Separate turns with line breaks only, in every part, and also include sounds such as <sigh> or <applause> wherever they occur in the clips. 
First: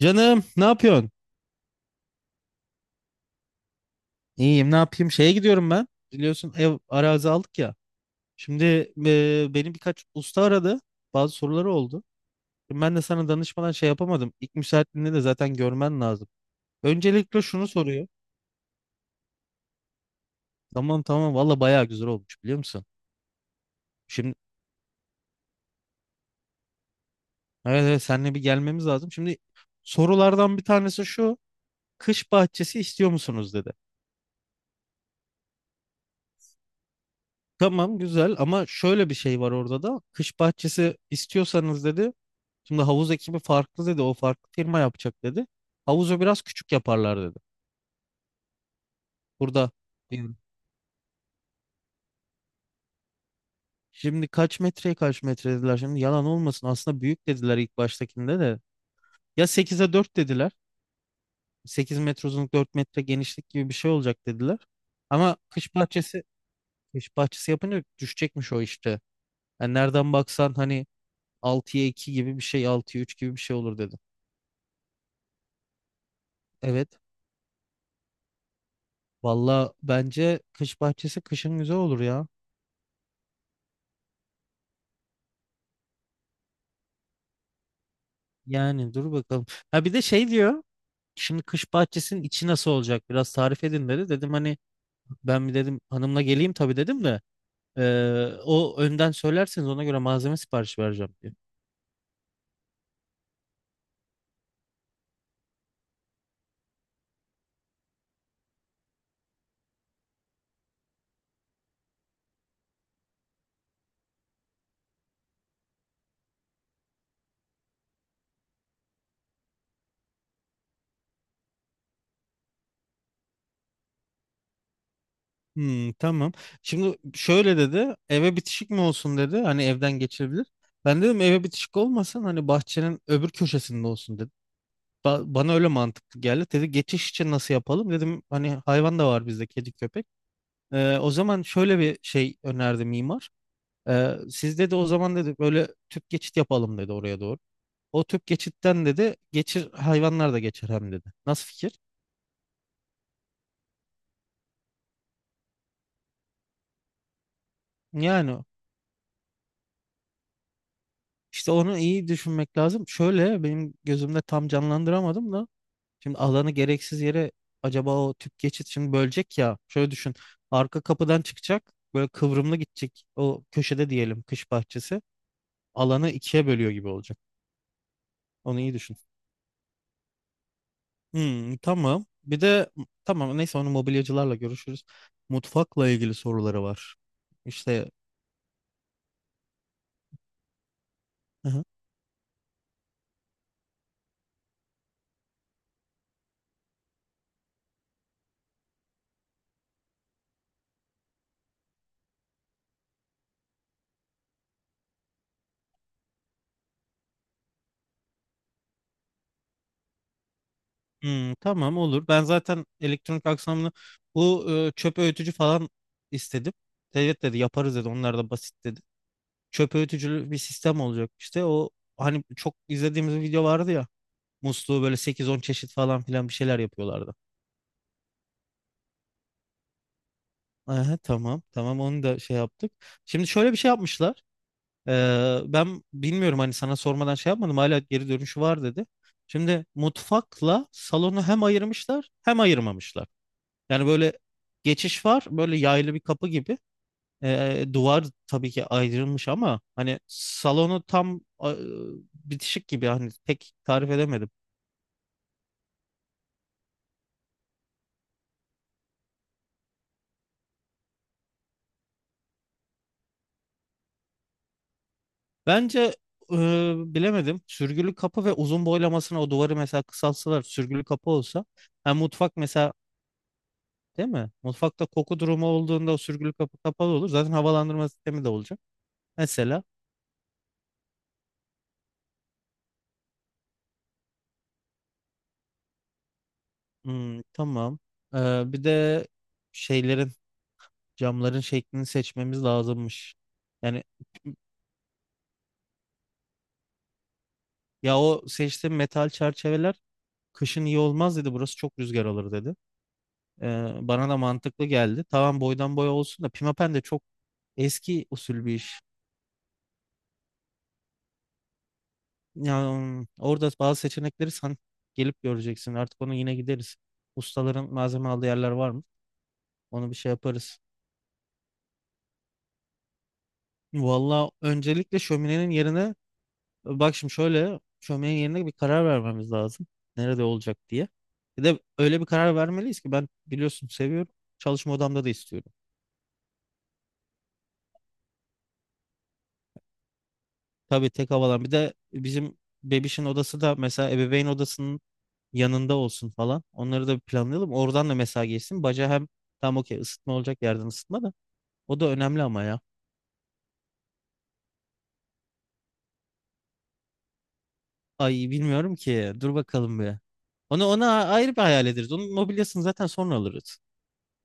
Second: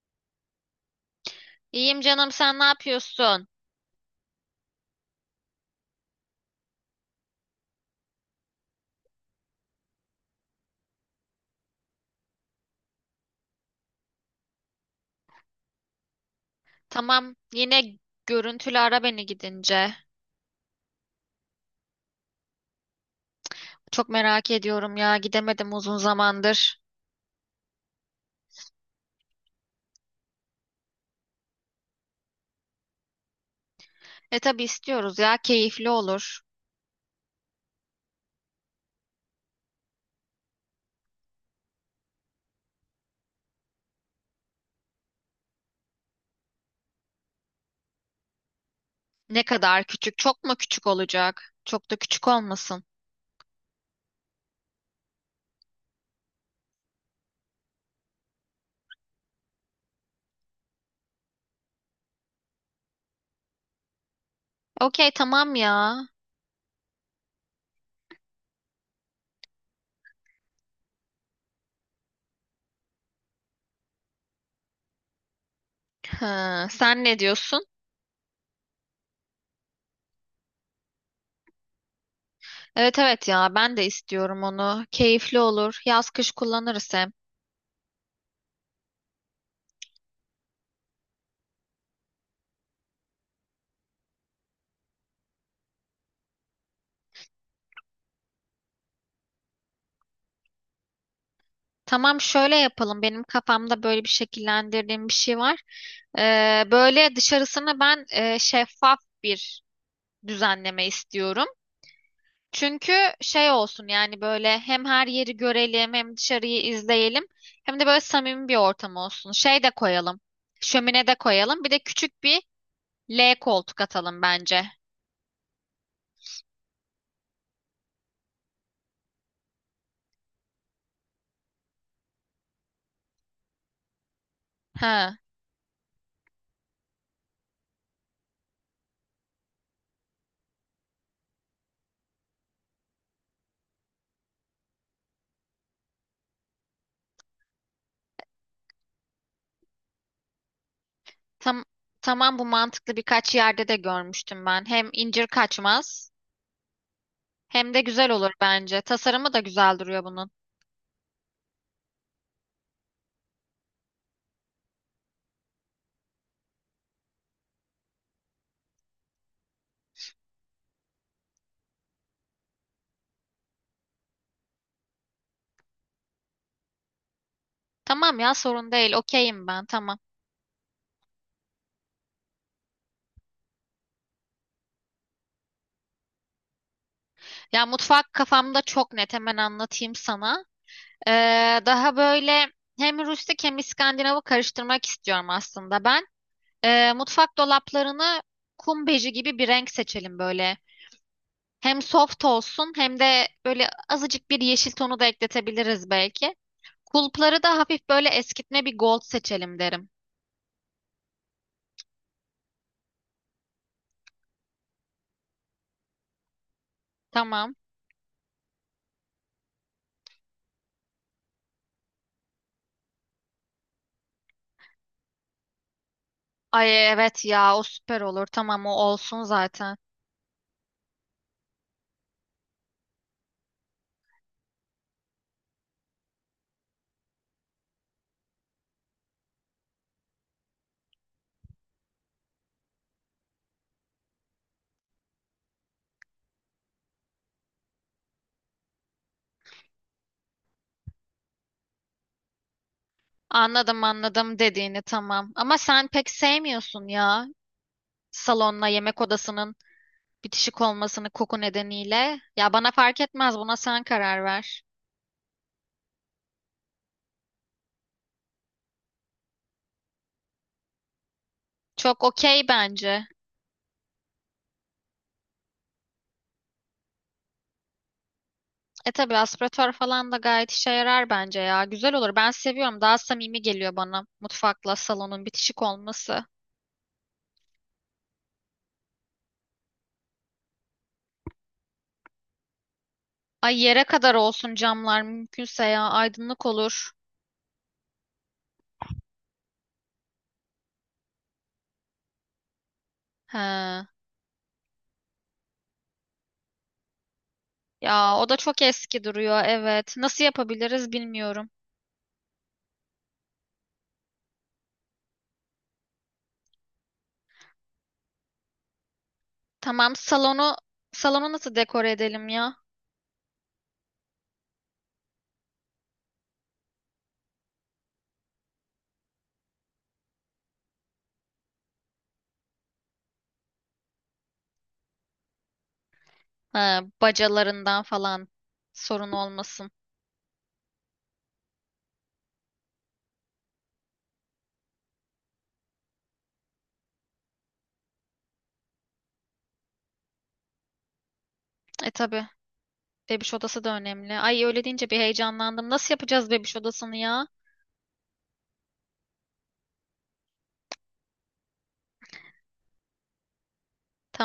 Canım ne yapıyorsun?
İyiyim canım, sen ne yapıyorsun?
İyiyim ne yapayım? Şeye gidiyorum ben. Biliyorsun ev arazi aldık ya. Şimdi benim birkaç usta aradı. Bazı soruları oldu. Şimdi ben de sana danışmadan şey yapamadım. İlk müsaitliğinde de zaten görmen lazım.
Tamam,
Öncelikle şunu
yine
soruyor.
görüntülü ara beni gidince.
Tamam, tamam, valla bayağı güzel olmuş biliyor musun?
Çok
Şimdi
merak ediyorum ya, gidemedim uzun zamandır.
evet, evet, seninle bir gelmemiz lazım. Şimdi sorulardan bir tanesi şu. Kış bahçesi istiyor musunuz dedi.
E tabii istiyoruz ya, keyifli olur.
Tamam güzel ama şöyle bir şey var orada da. Kış bahçesi istiyorsanız dedi. Şimdi havuz ekibi farklı dedi. O farklı firma yapacak dedi. Havuzu biraz küçük yaparlar dedi.
Ne
Burada
kadar küçük,
yani
çok mu küçük olacak? Çok da küçük olmasın.
şimdi kaç metreye kaç metre dediler. Şimdi yalan olmasın. Aslında büyük dediler ilk baştakinde de. Ya 8'e 4 dediler. 8 metre uzunluk 4 metre genişlik gibi bir şey olacak dediler.
Okey,
Ama
tamam ya.
kış bahçesi, kış bahçesi yapınca düşecekmiş o işte. Yani nereden baksan hani 6'ya 2 gibi bir şey, 6'ya 3 gibi bir şey olur dedi.
Hı,
Evet.
sen ne diyorsun?
Valla bence kış bahçesi kışın güzel olur ya.
Evet evet ya, ben de istiyorum onu. Keyifli olur. Yaz kış kullanırız hem.
Yani dur bakalım. Ha bir de şey diyor. Şimdi kış bahçesinin içi nasıl olacak? Biraz tarif edin dedi. Dedim hani ben bir dedim hanımla geleyim tabii dedim de o önden söylerseniz ona göre malzeme siparişi vereceğim diyor.
Tamam, şöyle yapalım. Benim kafamda böyle bir şekillendirdiğim bir şey var. Böyle dışarısını ben şeffaf bir düzenleme istiyorum. Çünkü şey olsun yani, böyle hem her yeri görelim, hem dışarıyı izleyelim, hem de böyle samimi bir ortam olsun. Şey de koyalım. Şömine de koyalım. Bir de küçük bir L koltuk atalım bence.
Hmm, tamam. Şimdi şöyle dedi. Eve bitişik mi olsun dedi. Hani evden geçebilir. Ben dedim eve bitişik olmasın. Hani bahçenin öbür köşesinde olsun dedi.
Ha,
Bana öyle mantıklı geldi. Dedi geçiş için nasıl yapalım? Dedim hani hayvan da var bizde, kedi köpek. O zaman şöyle bir şey önerdi mimar. Siz dedi o zaman dedi böyle tüp geçit yapalım dedi oraya doğru. O tüp geçitten dedi geçir, hayvanlar da geçer hem dedi. Nasıl
tam,
fikir?
tamam, bu mantıklı, birkaç yerde de görmüştüm ben. Hem incir kaçmaz. Hem de güzel olur
Yani
bence. Tasarımı da güzel duruyor bunun.
işte onu iyi düşünmek lazım. Şöyle benim gözümde tam canlandıramadım da şimdi alanı gereksiz yere acaba o tüp geçit şimdi bölecek ya. Şöyle düşün. Arka kapıdan çıkacak böyle kıvrımlı gidecek, o köşede diyelim kış bahçesi alanı ikiye bölüyor gibi olacak.
Tamam ya,
Onu
sorun
iyi
değil.
düşün.
Okeyim ben, tamam.
Hmm, tamam. Bir de tamam neyse onu mobilyacılarla görüşürüz. Mutfakla ilgili soruları var.
Ya
İşte
mutfak kafamda çok net, hemen anlatayım sana.
hı hı.
Daha böyle hem rustik hem İskandinav'ı karıştırmak istiyorum aslında ben. Mutfak dolaplarını kum beji gibi bir renk seçelim böyle. Hem soft olsun, hem de böyle azıcık bir yeşil tonu da ekletebiliriz belki. Kulpları da hafif böyle eskitme bir gold seçelim derim.
Hmm, tamam olur. Ben zaten elektronik aksamını bu çöp öğütücü falan istedim. Evet dedi,
Tamam.
yaparız dedi, onlar da basit dedi. Çöp öğütücülü bir sistem olacak işte. O hani çok izlediğimiz bir video vardı ya. Musluğu böyle sekiz on çeşit falan filan bir şeyler
Ay
yapıyorlardı.
evet ya, o süper olur. Tamam, o olsun zaten.
Aha, tamam, tamam onu da şey yaptık. Şimdi şöyle bir şey yapmışlar. Ben bilmiyorum hani sana sormadan şey yapmadım. Hala geri dönüşü var dedi. Şimdi mutfakla salonu hem ayırmışlar hem ayırmamışlar. Yani böyle geçiş var, böyle yaylı bir kapı gibi. E, duvar tabii ki ayrılmış ama hani salonu tam bitişik gibi, hani pek
Anladım
tarif edemedim.
anladım dediğini, tamam. Ama sen pek sevmiyorsun ya, salonla yemek odasının bitişik olmasını, koku nedeniyle. Ya bana fark etmez, buna sen karar ver.
Bence e, bilemedim. Sürgülü kapı ve uzun boylamasına o duvarı mesela kısaltsalar sürgülü kapı olsa hem
Çok
mutfak
okey
mesela,
bence.
değil mi? Mutfakta koku durumu olduğunda o sürgülü kapı kapalı olur. Zaten havalandırma sistemi de olacak.
E tabii,
Mesela
aspiratör falan da gayet işe yarar bence ya. Güzel olur. Ben seviyorum. Daha samimi geliyor bana mutfakla salonun bitişik olması.
hmm, tamam. Bir de şeylerin, camların şeklini seçmemiz lazımmış.
Ay,
Yani
yere kadar olsun camlar mümkünse ya, aydınlık olur.
ya o seçtiğim metal çerçeveler kışın iyi olmaz dedi. Burası çok rüzgar alır dedi.
He.
Bana da mantıklı geldi. Tamam boydan boya olsun da pimapen de çok eski
Ya o da
usul bir
çok
iş.
eski duruyor, evet. Nasıl yapabiliriz bilmiyorum.
Yani orada bazı seçenekleri sen gelip göreceksin. Artık onu yine gideriz. Ustaların malzeme aldığı yerler var mı? Onu
Tamam,
bir şey
salonu
yaparız.
salonu nasıl dekore edelim ya?
Valla öncelikle şöminenin yerine, bak şimdi şöyle şöminenin yerine bir karar vermemiz lazım. Nerede olacak diye. Bir de öyle bir karar vermeliyiz ki ben biliyorsun seviyorum. Çalışma odamda da istiyorum.
Ha, bacalarından falan sorun olmasın.
Tabii tek havalan. Bir de bizim bebişin odası da mesela ebeveyn odasının yanında olsun falan. Onları da bir planlayalım. Oradan da mesela geçsin. Baca hem tam okey, ısıtma olacak, yerden ısıtma da. O da
E
önemli
tabii,
ama ya.
bebiş odası da önemli. Ay, öyle deyince bir heyecanlandım. Nasıl yapacağız bebiş odasını ya?
Ay bilmiyorum ki. Dur bakalım bir. Onu ona ayrı bir hayal ederiz. Onun mobilyasını zaten sonra alırız.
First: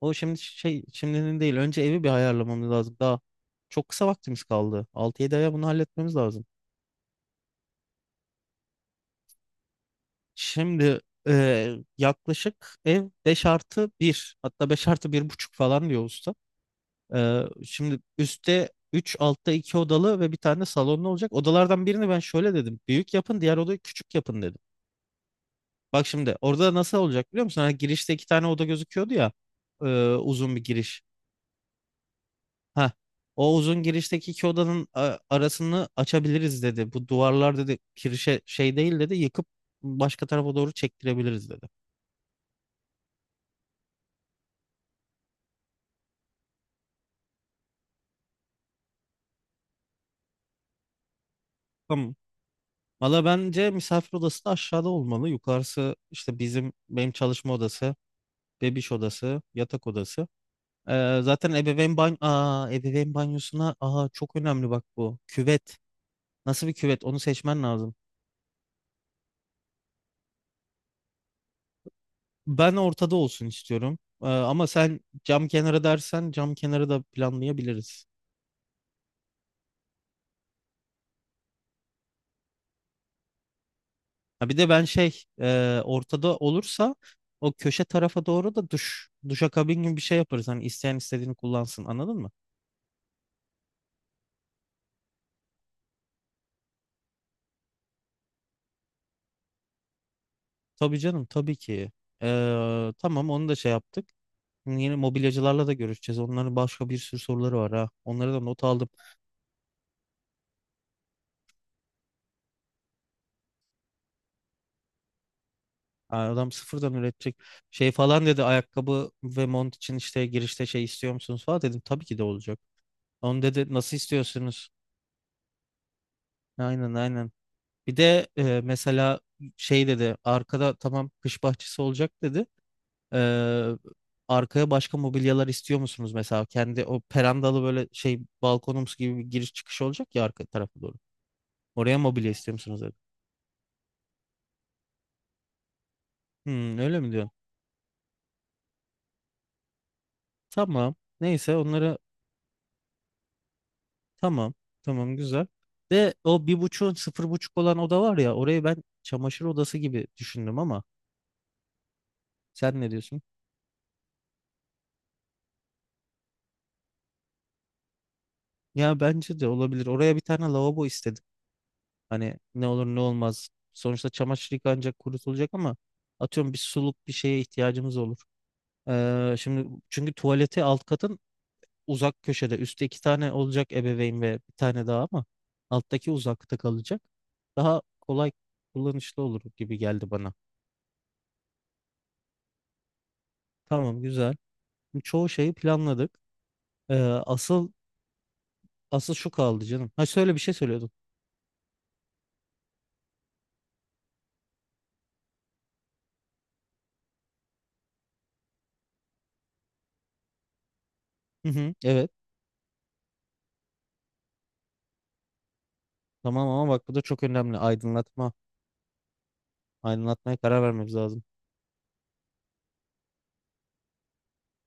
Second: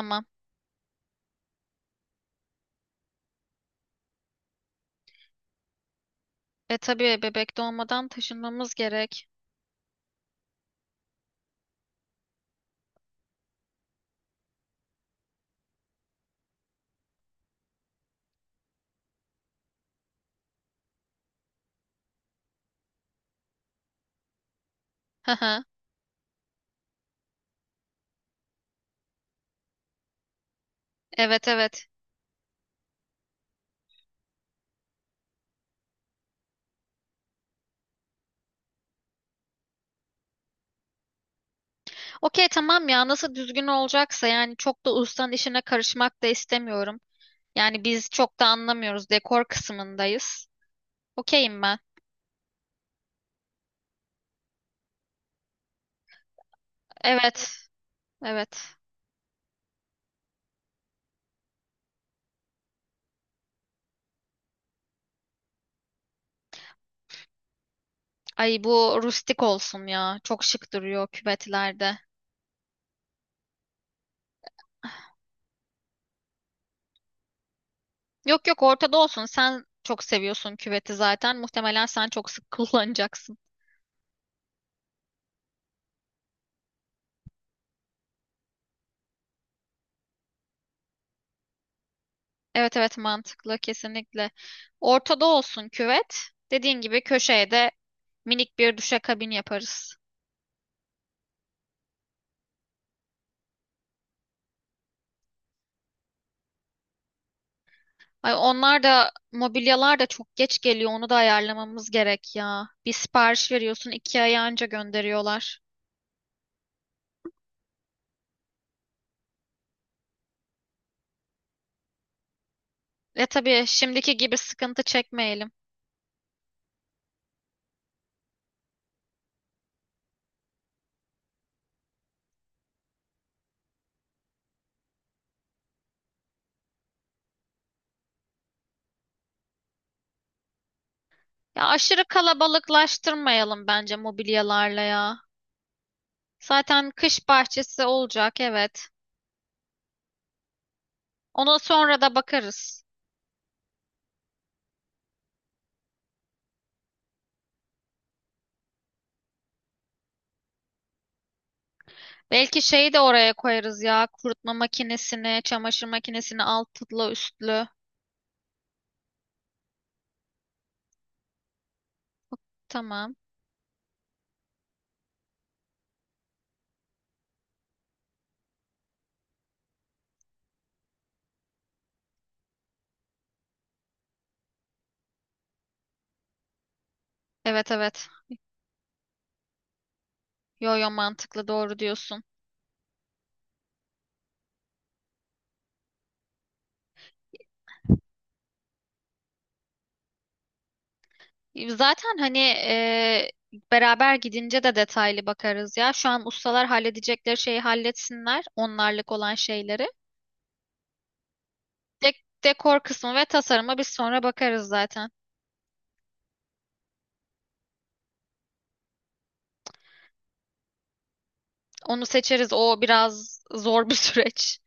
O şimdi şey, şimdinin değil. Önce evi bir ayarlamamız lazım. Daha çok kısa vaktimiz kaldı. 6 7 aya bunu halletmemiz lazım.
E tabii, bebek doğmadan taşınmamız gerek.
Şimdi e, yaklaşık ev 5 artı bir hatta 5 artı bir buçuk falan diyor usta. Şimdi üstte 3, altta 2 odalı ve bir tane salonlu olacak. Odalardan birini ben şöyle dedim. Büyük yapın, diğer odayı küçük yapın dedim.
Hı hı.
Bak şimdi orada nasıl olacak biliyor musun? Hani girişte iki tane oda gözüküyordu ya. e, Uzun bir giriş.
Evet evet.
Ha, o uzun girişteki iki odanın arasını açabiliriz dedi. Bu duvarlar dedi kirişe şey değil dedi. Yıkıp başka tarafa doğru çektirebiliriz dedi.
Okey tamam ya, nasıl düzgün olacaksa, yani çok da ustanın işine karışmak da istemiyorum. Yani biz çok da anlamıyoruz, dekor kısmındayız. Okeyim ben.
Tamam. Valla bence misafir odası da aşağıda olmalı. Yukarısı işte bizim, benim
Evet,
çalışma odası,
evet.
bebiş odası, yatak odası. Zaten ebeveyn banyo, ebeveyn banyosuna, çok önemli bak bu. Küvet. Nasıl bir küvet? Onu seçmen lazım.
Ay, bu rustik olsun ya. Çok şık duruyor küvetlerde.
Ben ortada olsun istiyorum. Ama sen cam kenarı dersen cam kenarı da planlayabiliriz.
Yok yok, ortada olsun. Sen çok seviyorsun küveti zaten. Muhtemelen sen çok sık <laughs> kullanacaksın.
Ha, bir de ben şey, ortada olursa o köşe tarafa doğru da duş, duşakabin gibi bir şey yaparız. Hani isteyen istediğini kullansın. Anladın mı?
Evet evet, mantıklı kesinlikle. Ortada olsun küvet. Dediğin gibi köşeye de minik bir duşakabin yaparız.
Tabii canım, tabii ki. Tamam onu da şey yaptık. Yeni mobilyacılarla da görüşeceğiz. Onların başka bir sürü soruları var ha. Onları
Ay,
da not
onlar
aldım.
da mobilyalar da çok geç geliyor. Onu da ayarlamamız gerek ya. Bir sipariş veriyorsun, iki ay anca gönderiyorlar.
Aa, adam sıfırdan üretecek şey falan dedi, ayakkabı ve mont için işte girişte şey istiyor musunuz falan, dedim tabii ki de olacak.
Ve
Onu
tabii,
dedi nasıl
şimdiki gibi
istiyorsunuz?
sıkıntı çekmeyelim.
Aynen, aynen. Bir de mesela şey dedi arkada, tamam kış bahçesi olacak dedi. Ee, Arkaya başka mobilyalar istiyor musunuz, mesela kendi o perandalı böyle şey balkonumuz gibi bir giriş çıkış olacak ya arka tarafa doğru.
Ya
Oraya
aşırı
mobilya istiyor musunuz dedi.
kalabalıklaştırmayalım bence mobilyalarla ya.
Hmm,
Zaten
öyle mi
kış
diyorsun?
bahçesi olacak, evet.
Tamam. Neyse
Ona
onları
sonra da bakarız.
tamam. Tamam güzel. De o bir buçuğun sıfır buçuk olan oda var ya, orayı ben çamaşır odası gibi düşündüm ama
Belki
sen ne
şeyi de
diyorsun?
oraya koyarız ya. Kurutma makinesini, çamaşır makinesini altlı üstlü.
Ya bence de olabilir. Oraya bir tane lavabo istedim. Hani ne olur ne
Tamam.
olmaz. Sonuçta çamaşır yıkanacak, kurutulacak ama atıyorum bir suluk bir şeye ihtiyacımız olur. Şimdi çünkü tuvaleti alt katın uzak köşede. Üstte iki tane olacak, ebeveyn ve bir tane daha ama alttaki uzakta kalacak.
Evet
Daha
evet.
kolay, kullanışlı olur gibi geldi bana.
Yo yo, mantıklı, doğru diyorsun.
Tamam güzel. Çoğu şeyi planladık. Ee, asıl asıl şu kaldı canım. Ha şöyle bir şey söylüyordum.
Zaten hani beraber gidince de detaylı bakarız ya. Şu an ustalar halledecekleri şeyi halletsinler. Onlarlık olan şeyleri.
Hı hı, evet.
Dekor kısmı ve tasarıma biz sonra bakarız zaten.
Tamam ama bak bu da çok önemli. Aydınlatma. Aydınlatmaya karar vermemiz lazım.
Onu seçeriz. O biraz zor bir <laughs> süreç.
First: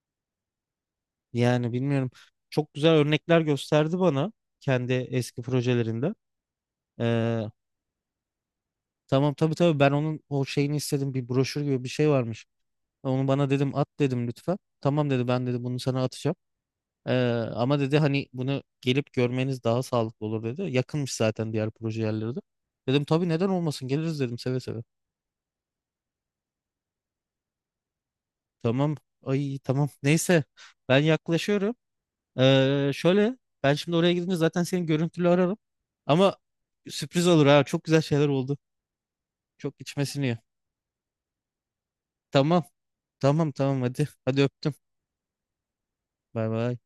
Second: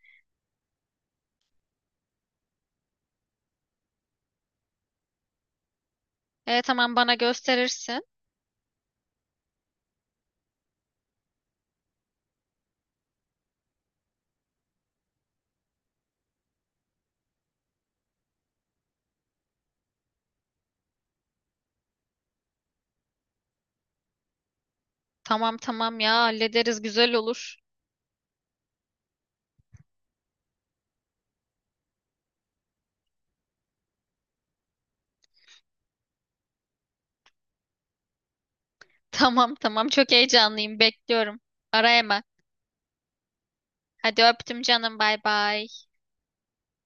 Yani bilmiyorum. Çok güzel örnekler gösterdi bana kendi eski projelerinde.
E tamam, bana
Ee,
gösterirsin.
tamam, tabii, tabii ben onun o şeyini istedim. Bir broşür gibi bir şey varmış. Onu bana dedim at dedim lütfen. Tamam dedi, ben dedi bunu sana atacağım. Ee, Ama dedi hani bunu gelip görmeniz daha sağlıklı olur dedi. Yakınmış zaten diğer proje yerleri de. Dedim tabii neden olmasın, geliriz dedim seve seve.
Tamam tamam ya, hallederiz, güzel olur.
Tamam, ay tamam neyse ben yaklaşıyorum. Şöyle ben şimdi oraya gidince zaten seni görüntülü ararım. Ama sürpriz olur ha, çok güzel şeyler oldu.
Tamam
Çok
tamam, çok
içmesini ya.
heyecanlıyım, bekliyorum. Ara hemen.
Tamam, tamam, tamam, hadi
Hadi
hadi
öptüm
öptüm.
canım, bay bay.
Bay bay.